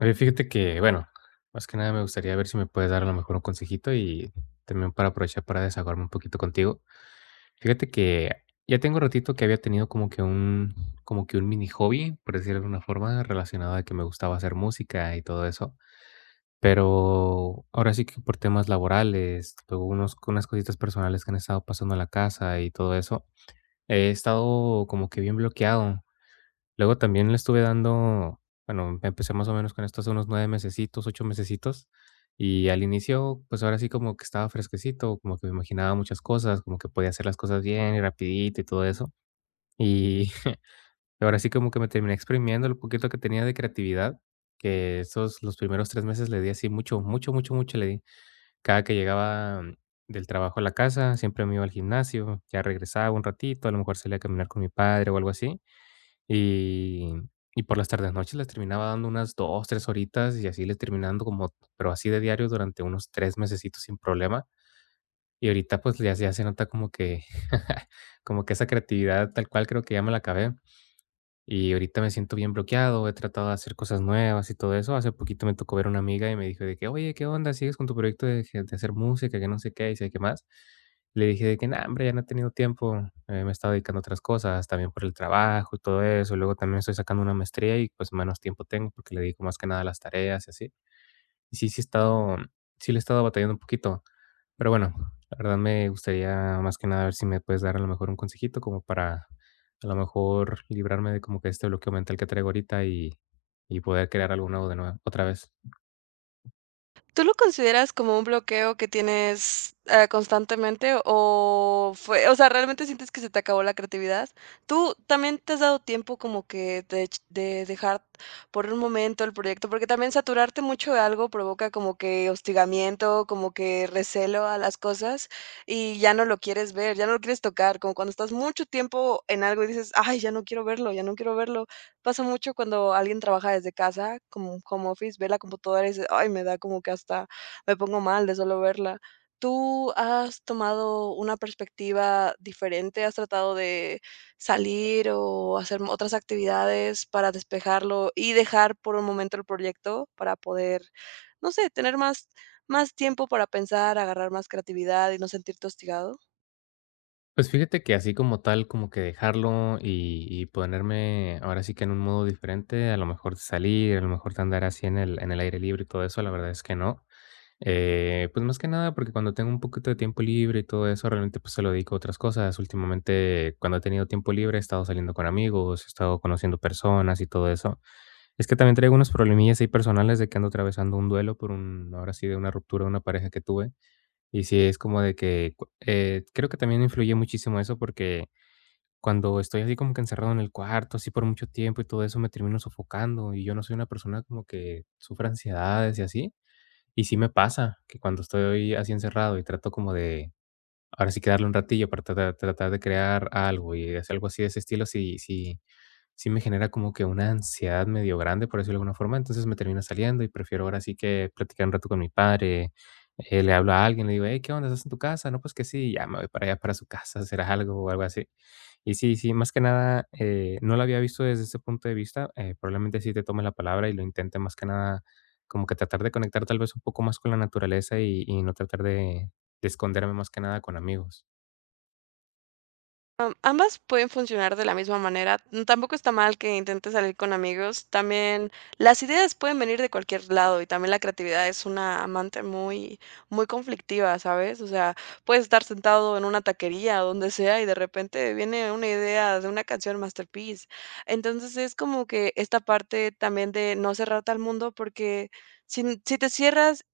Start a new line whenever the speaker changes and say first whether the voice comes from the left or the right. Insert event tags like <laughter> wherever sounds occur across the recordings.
left: Oye, fíjate que, bueno, más que nada me gustaría ver si me puedes dar a lo mejor un consejito y también para aprovechar para desahogarme un poquito contigo. Fíjate que ya tengo ratito que había tenido como que un mini hobby, por decirlo de alguna forma, relacionado a que me gustaba hacer música y todo eso. Pero ahora sí que por temas laborales, luego unas cositas personales que han estado pasando en la casa y todo eso, he estado como que bien bloqueado. Luego también le estuve dando, bueno, empecé más o menos con esto hace unos 9 mesecitos, 8 mesecitos, y al inicio, pues, ahora sí como que estaba fresquecito, como que me imaginaba muchas cosas, como que podía hacer las cosas bien y rapidito y todo eso. Y <laughs> ahora sí como que me terminé exprimiendo lo poquito que tenía de creatividad, que esos los primeros 3 meses le di así mucho, mucho, mucho, mucho le di. Cada que llegaba del trabajo a la casa, siempre me iba al gimnasio, ya regresaba un ratito, a lo mejor salía a caminar con mi padre o algo así, y, y por las tardes noches les terminaba dando unas 2 3 horitas y así les terminando como pero así de diario durante unos 3 mesecitos sin problema. Y ahorita, pues, ya se nota como que <laughs> como que esa creatividad tal cual creo que ya me la acabé. Y ahorita me siento bien bloqueado, he tratado de hacer cosas nuevas y todo eso. Hace poquito me tocó ver a una amiga y me dijo de que, oye, ¿qué onda? ¿Sigues con tu proyecto de, de hacer música, que no sé qué, y sé qué más? Le dije de que, no, hombre, ya no he tenido tiempo, me he estado dedicando a otras cosas, también por el trabajo y todo eso. Luego también estoy sacando una maestría y pues menos tiempo tengo porque le dedico más que nada a las tareas y así. Y sí he estado, sí le he estado batallando un poquito. Pero bueno, la verdad me gustaría más que nada ver si me puedes dar a lo mejor un consejito como para a lo mejor librarme de como que este bloqueo mental que traigo ahorita y poder crear algo nuevo de nuevo otra vez.
right: ¿Tú lo consideras como un bloqueo que tienes, constantemente o fue o sea, realmente sientes que se te acabó la creatividad? ¿Tú también te has dado tiempo como que de dejar por un momento el proyecto? Porque también saturarte mucho de algo provoca como que hostigamiento, como que recelo a las cosas y ya no lo quieres ver, ya no lo quieres tocar, como cuando estás mucho tiempo en algo y dices: "Ay, ya no quiero verlo, ya no quiero verlo". Pasa mucho cuando alguien trabaja desde casa, como un home office, ve la computadora y dice: "Ay, me da como que hasta me pongo mal de solo verla". ¿Tú has tomado una perspectiva diferente? ¿Has tratado de salir o hacer otras actividades para despejarlo y dejar por un momento el proyecto para poder, no sé, tener más tiempo para pensar, agarrar más creatividad y no sentirte hostigado?
left: Pues fíjate que así como tal, como que dejarlo y ponerme ahora sí que en un modo diferente, a lo mejor salir, a lo mejor andar así en el aire libre y todo eso, la verdad es que no. Pues más que nada porque cuando tengo un poquito de tiempo libre y todo eso, realmente pues se lo dedico a otras cosas. Últimamente, cuando he tenido tiempo libre, he estado saliendo con amigos, he estado conociendo personas y todo eso. Es que también traigo unos problemillas ahí personales de que ando atravesando un duelo por un, ahora sí, de una ruptura de una pareja que tuve. Y sí, es como de que creo que también influye muchísimo eso porque cuando estoy así como que encerrado en el cuarto, así por mucho tiempo y todo eso, me termino sofocando y yo no soy una persona como que sufra ansiedades y así. Y sí me pasa que cuando estoy así encerrado y trato como de, ahora sí que darle un ratillo para tratar de crear algo y hacer algo así de ese estilo, sí me genera como que una ansiedad medio grande, por decirlo de alguna forma. Entonces me termino saliendo y prefiero ahora sí que platicar un rato con mi padre, le hablo a alguien, le digo: "Hey, ¿qué onda? ¿Estás en tu casa?". No, pues que sí, ya me voy para allá, para su casa, a hacer algo o algo así. Y sí, sí, más que nada, no lo había visto desde ese punto de vista. Probablemente sí te tome la palabra y lo intente más que nada, como que tratar de conectar tal vez un poco más con la naturaleza y no tratar de esconderme más que nada con amigos.
right: Ambas pueden funcionar de la misma manera. Tampoco está mal que intentes salir con amigos. También las ideas pueden venir de cualquier lado y también la creatividad es una amante muy, muy conflictiva, ¿sabes? O sea, puedes estar sentado en una taquería o donde sea y de repente viene una idea de una canción masterpiece. Entonces es como que esta parte también de no cerrarte al mundo porque si te cierras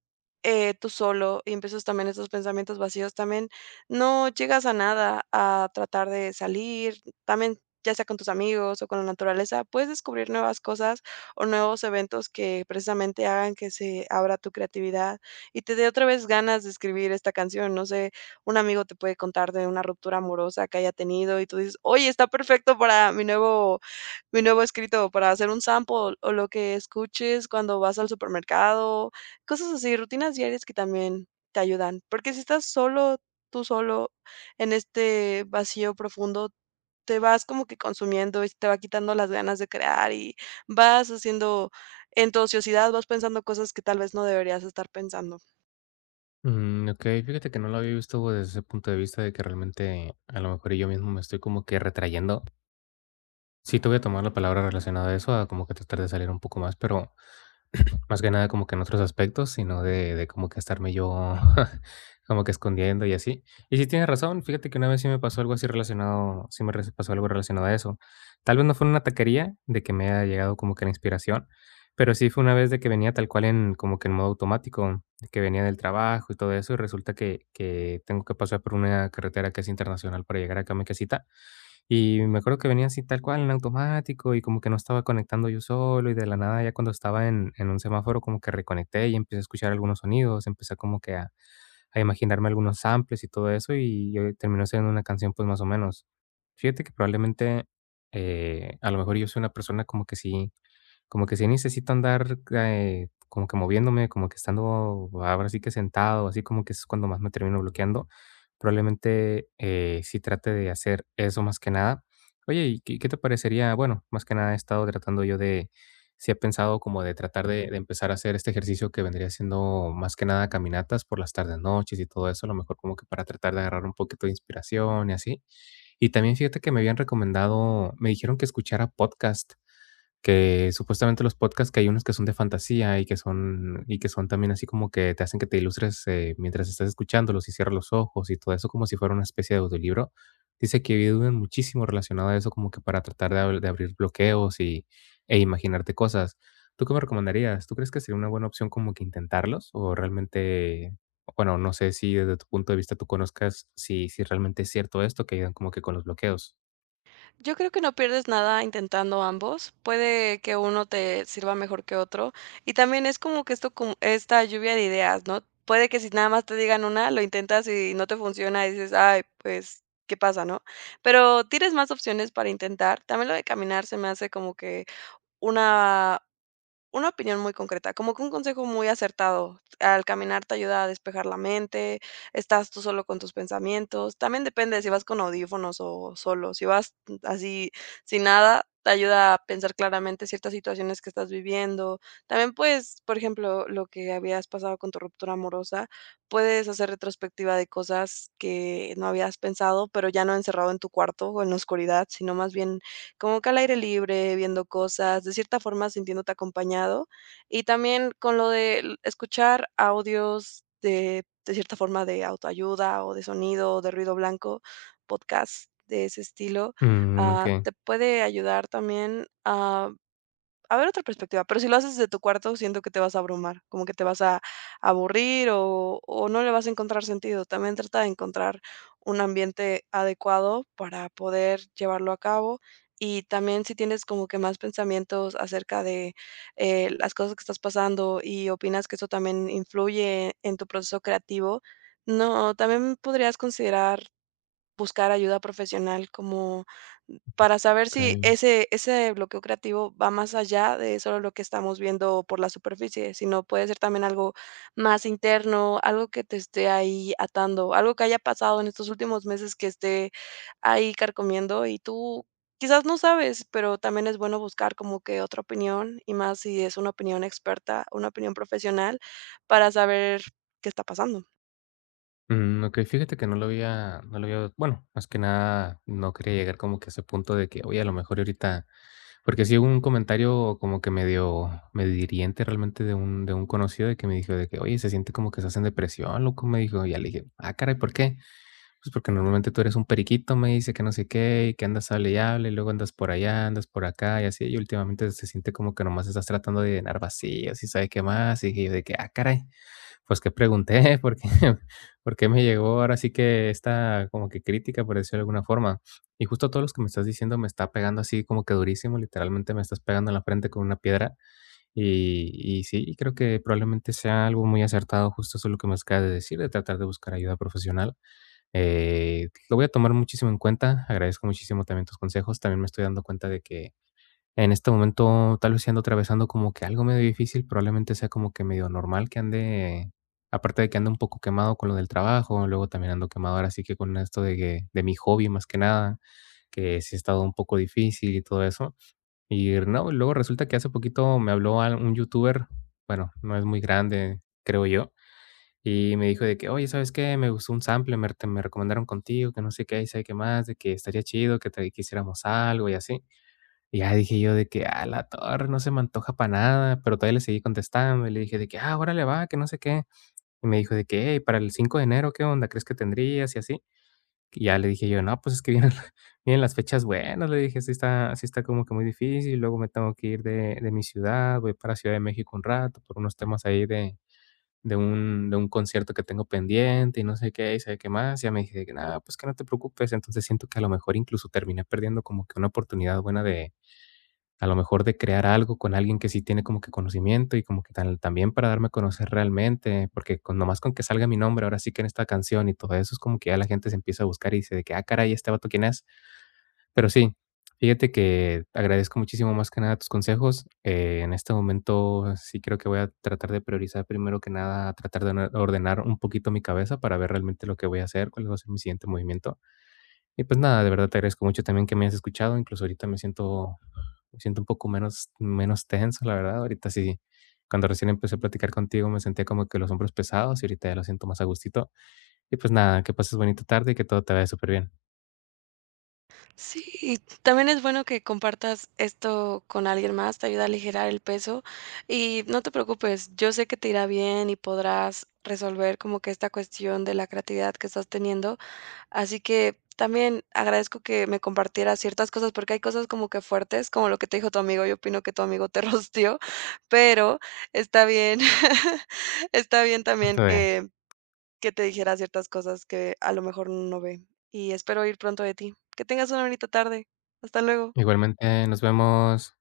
right: tú solo y empiezas también estos pensamientos vacíos también no llegas a nada, a tratar de salir, también ya sea con tus amigos o con la naturaleza, puedes descubrir nuevas cosas o nuevos eventos que precisamente hagan que se abra tu creatividad y te dé otra vez ganas de escribir esta canción. No sé, un amigo te puede contar de una ruptura amorosa que haya tenido y tú dices, oye, está perfecto para mi nuevo escrito, para hacer un sample o lo que escuches cuando vas al supermercado, cosas así, rutinas diarias que también te ayudan. Porque si estás solo, tú solo en este vacío profundo, te vas como que consumiendo y te va quitando las ganas de crear y vas haciendo en tu ociosidad, vas pensando cosas que tal vez no deberías estar pensando.
left: Mm, ok, fíjate que no lo había visto desde ese punto de vista de que realmente a lo mejor yo mismo me estoy como que retrayendo. Sí, te voy a tomar la palabra relacionada a eso, a como que tratar de salir un poco más, pero <clears throat> más que nada como que en otros aspectos, sino de como que estarme yo <laughs> como que escondiendo y así. Y sí tienes razón, fíjate que una vez sí me pasó algo así relacionado, sí me re pasó algo relacionado a eso. Tal vez no fue una taquería de que me haya llegado como que la inspiración, pero sí fue una vez de que venía tal cual en como que en modo automático, de que venía del trabajo y todo eso, y resulta que tengo que pasar por una carretera que es internacional para llegar acá a mi casita. Y me acuerdo que venía así tal cual en automático y como que no estaba conectando yo solo y de la nada ya cuando estaba en un semáforo como que reconecté y empecé a escuchar algunos sonidos, empecé como que a imaginarme algunos samples y todo eso y terminó siendo una canción pues más o menos. Fíjate que probablemente a lo mejor yo soy una persona como que sí necesito andar, como que moviéndome, como que estando ahora sí que sentado, así como que es cuando más me termino bloqueando. Probablemente sí trate de hacer eso más que nada. Oye, ¿y qué, qué te parecería? Bueno, más que nada he estado tratando yo de, sí he pensado como de tratar de empezar a hacer este ejercicio que vendría siendo más que nada caminatas por las tardes, noches y todo eso, a lo mejor como que para tratar de agarrar un poquito de inspiración y así. Y también fíjate que me habían recomendado, me dijeron que escuchara podcast. Que supuestamente los podcasts, que hay unos que son de fantasía y que son también así como que te hacen que te ilustres, mientras estás escuchándolos y cierras los ojos y todo eso, como si fuera una especie de audiolibro. Dice que ayudan muchísimo relacionado a eso, como que para tratar de ab de abrir bloqueos e imaginarte cosas. ¿Tú qué me recomendarías? ¿Tú crees que sería una buena opción como que intentarlos? O realmente, bueno, no sé si desde tu punto de vista tú conozcas si realmente es cierto esto, que ayudan como que con los bloqueos.
right: Yo creo que no pierdes nada intentando ambos. Puede que uno te sirva mejor que otro. Y también es como que esto, como esta lluvia de ideas, ¿no? Puede que si nada más te digan una, lo intentas y no te funciona y dices, ay, pues, ¿qué pasa, no? Pero tienes más opciones para intentar. También lo de caminar se me hace como que Una una opinión muy concreta, como que un consejo muy acertado. Al caminar te ayuda a despejar la mente, estás tú solo con tus pensamientos. También depende de si vas con audífonos o solo. Si vas así sin nada, te ayuda a pensar claramente ciertas situaciones que estás viviendo. También puedes, por ejemplo, lo que habías pasado con tu ruptura amorosa, puedes hacer retrospectiva de cosas que no habías pensado, pero ya no encerrado en tu cuarto o en la oscuridad, sino más bien como que al aire libre, viendo cosas, de cierta forma sintiéndote acompañado. Y también con lo de escuchar audios de cierta forma de autoayuda o de sonido o de ruido blanco, podcast de ese estilo,
left: Mm, okey,
right: te puede ayudar también a ver otra perspectiva, pero si lo haces desde tu cuarto, siento que te vas a abrumar, como que te vas a aburrir o no le vas a encontrar sentido. También trata de encontrar un ambiente adecuado para poder llevarlo a cabo. Y también si tienes como que más pensamientos acerca de las cosas que estás pasando y opinas que eso también influye en tu proceso creativo, no, también podrías considerar buscar ayuda profesional como para saber si
left: okey.
right: ese bloqueo creativo va más allá de solo lo que estamos viendo por la superficie, sino puede ser también algo más interno, algo que te esté ahí atando, algo que haya pasado en estos últimos meses que esté ahí carcomiendo y tú quizás no sabes, pero también es bueno buscar como que otra opinión y más si es una opinión experta, una opinión profesional para saber qué está pasando.
left: Mm, okey, fíjate que no lo había no lo había bueno, más que nada, no quería llegar como que a ese punto de que, oye, a lo mejor ahorita porque sí hubo un comentario como que medio hiriente realmente de un conocido de que me dijo de que: "Oye, se siente como que estás en depresión, loco", me dijo. Y ya le dije: "Ah, caray, ¿por qué?". "Pues porque normalmente tú eres un periquito", me dice, "que no sé qué, y que andas hable y hable, y luego andas por allá, andas por acá y así, y últimamente se siente como que nomás estás tratando de llenar vacíos y sabe qué más". Y dije yo de que: "Ah, caray", pues que pregunté, <laughs> porque me llegó ahora sí que esta como que crítica, por decirlo de alguna forma. Y justo todo lo que me estás diciendo me está pegando así como que durísimo, literalmente me estás pegando en la frente con una piedra. Y sí, creo que probablemente sea algo muy acertado, justo eso lo que me acabas de decir, de tratar de buscar ayuda profesional. Lo voy a tomar muchísimo en cuenta, agradezco muchísimo también tus consejos, también me estoy dando cuenta de que en este momento, tal vez sí ando atravesando como que algo medio difícil, probablemente sea como que medio normal que ande, aparte de que ando un poco quemado con lo del trabajo, luego también ando quemado ahora sí que con esto de mi hobby más que nada, que sí ha estado un poco difícil y todo eso. Y no, luego resulta que hace poquito me habló un youtuber, bueno, no es muy grande, creo yo, y me dijo de que, oye, ¿sabes qué? Me gustó un sample, me recomendaron contigo, que no sé qué, y sabe qué más, de que estaría chido, que hiciéramos algo y así. Y ya dije yo de que, a la torre, no se me antoja para nada, pero todavía le seguí contestando y le dije de que, ah, órale, va, que no sé qué. Y me dijo de que, hey, para el 5 de enero, ¿qué onda? ¿Crees que tendrías? Y así. Y ya le dije yo, no, pues es que vienen, <laughs> vienen las fechas buenas, le dije, sí está como que muy difícil, luego me tengo que ir de mi ciudad, voy para Ciudad de México un rato por unos temas ahí de, de un concierto que tengo pendiente y no sé qué, y sabe qué más. Y ya me dije de que, nada, pues que no te preocupes. Entonces siento que a lo mejor incluso terminé perdiendo como que una oportunidad buena de a lo mejor de crear algo con alguien que sí tiene como que conocimiento y como que tal también para darme a conocer realmente, porque con nomás con que salga mi nombre, ahora sí que en esta canción y todo eso, es como que ya la gente se empieza a buscar y dice de que, ah, caray, ¿este vato quién es? Pero sí, fíjate que agradezco muchísimo más que nada tus consejos. En este momento sí creo que voy a tratar de priorizar primero que nada, tratar de ordenar un poquito mi cabeza para ver realmente lo que voy a hacer, cuál va a ser mi siguiente movimiento. Y pues nada, de verdad te agradezco mucho también que me hayas escuchado. Incluso ahorita me siento un poco menos, menos tenso, la verdad. Ahorita sí, cuando recién empecé a platicar contigo me sentía como que los hombros pesados y ahorita ya lo siento más a gustito. Y pues nada, que pases bonita tarde y que todo te vaya súper bien.
right: Sí, y también es bueno que compartas esto con alguien más, te ayuda a aligerar el peso y no te preocupes, yo sé que te irá bien y podrás resolver como que esta cuestión de la creatividad que estás teniendo, así que también agradezco que me compartieras ciertas cosas porque hay cosas como que fuertes, como lo que te dijo tu amigo, yo opino que tu amigo te <laughs> rosteó, pero está bien, <laughs> está bien también
left: Parte de.
right: que te dijera ciertas cosas que a lo mejor no ve. Y espero oír pronto de ti. Que tengas una bonita tarde. Hasta luego.
left: Igualmente, nos vemos.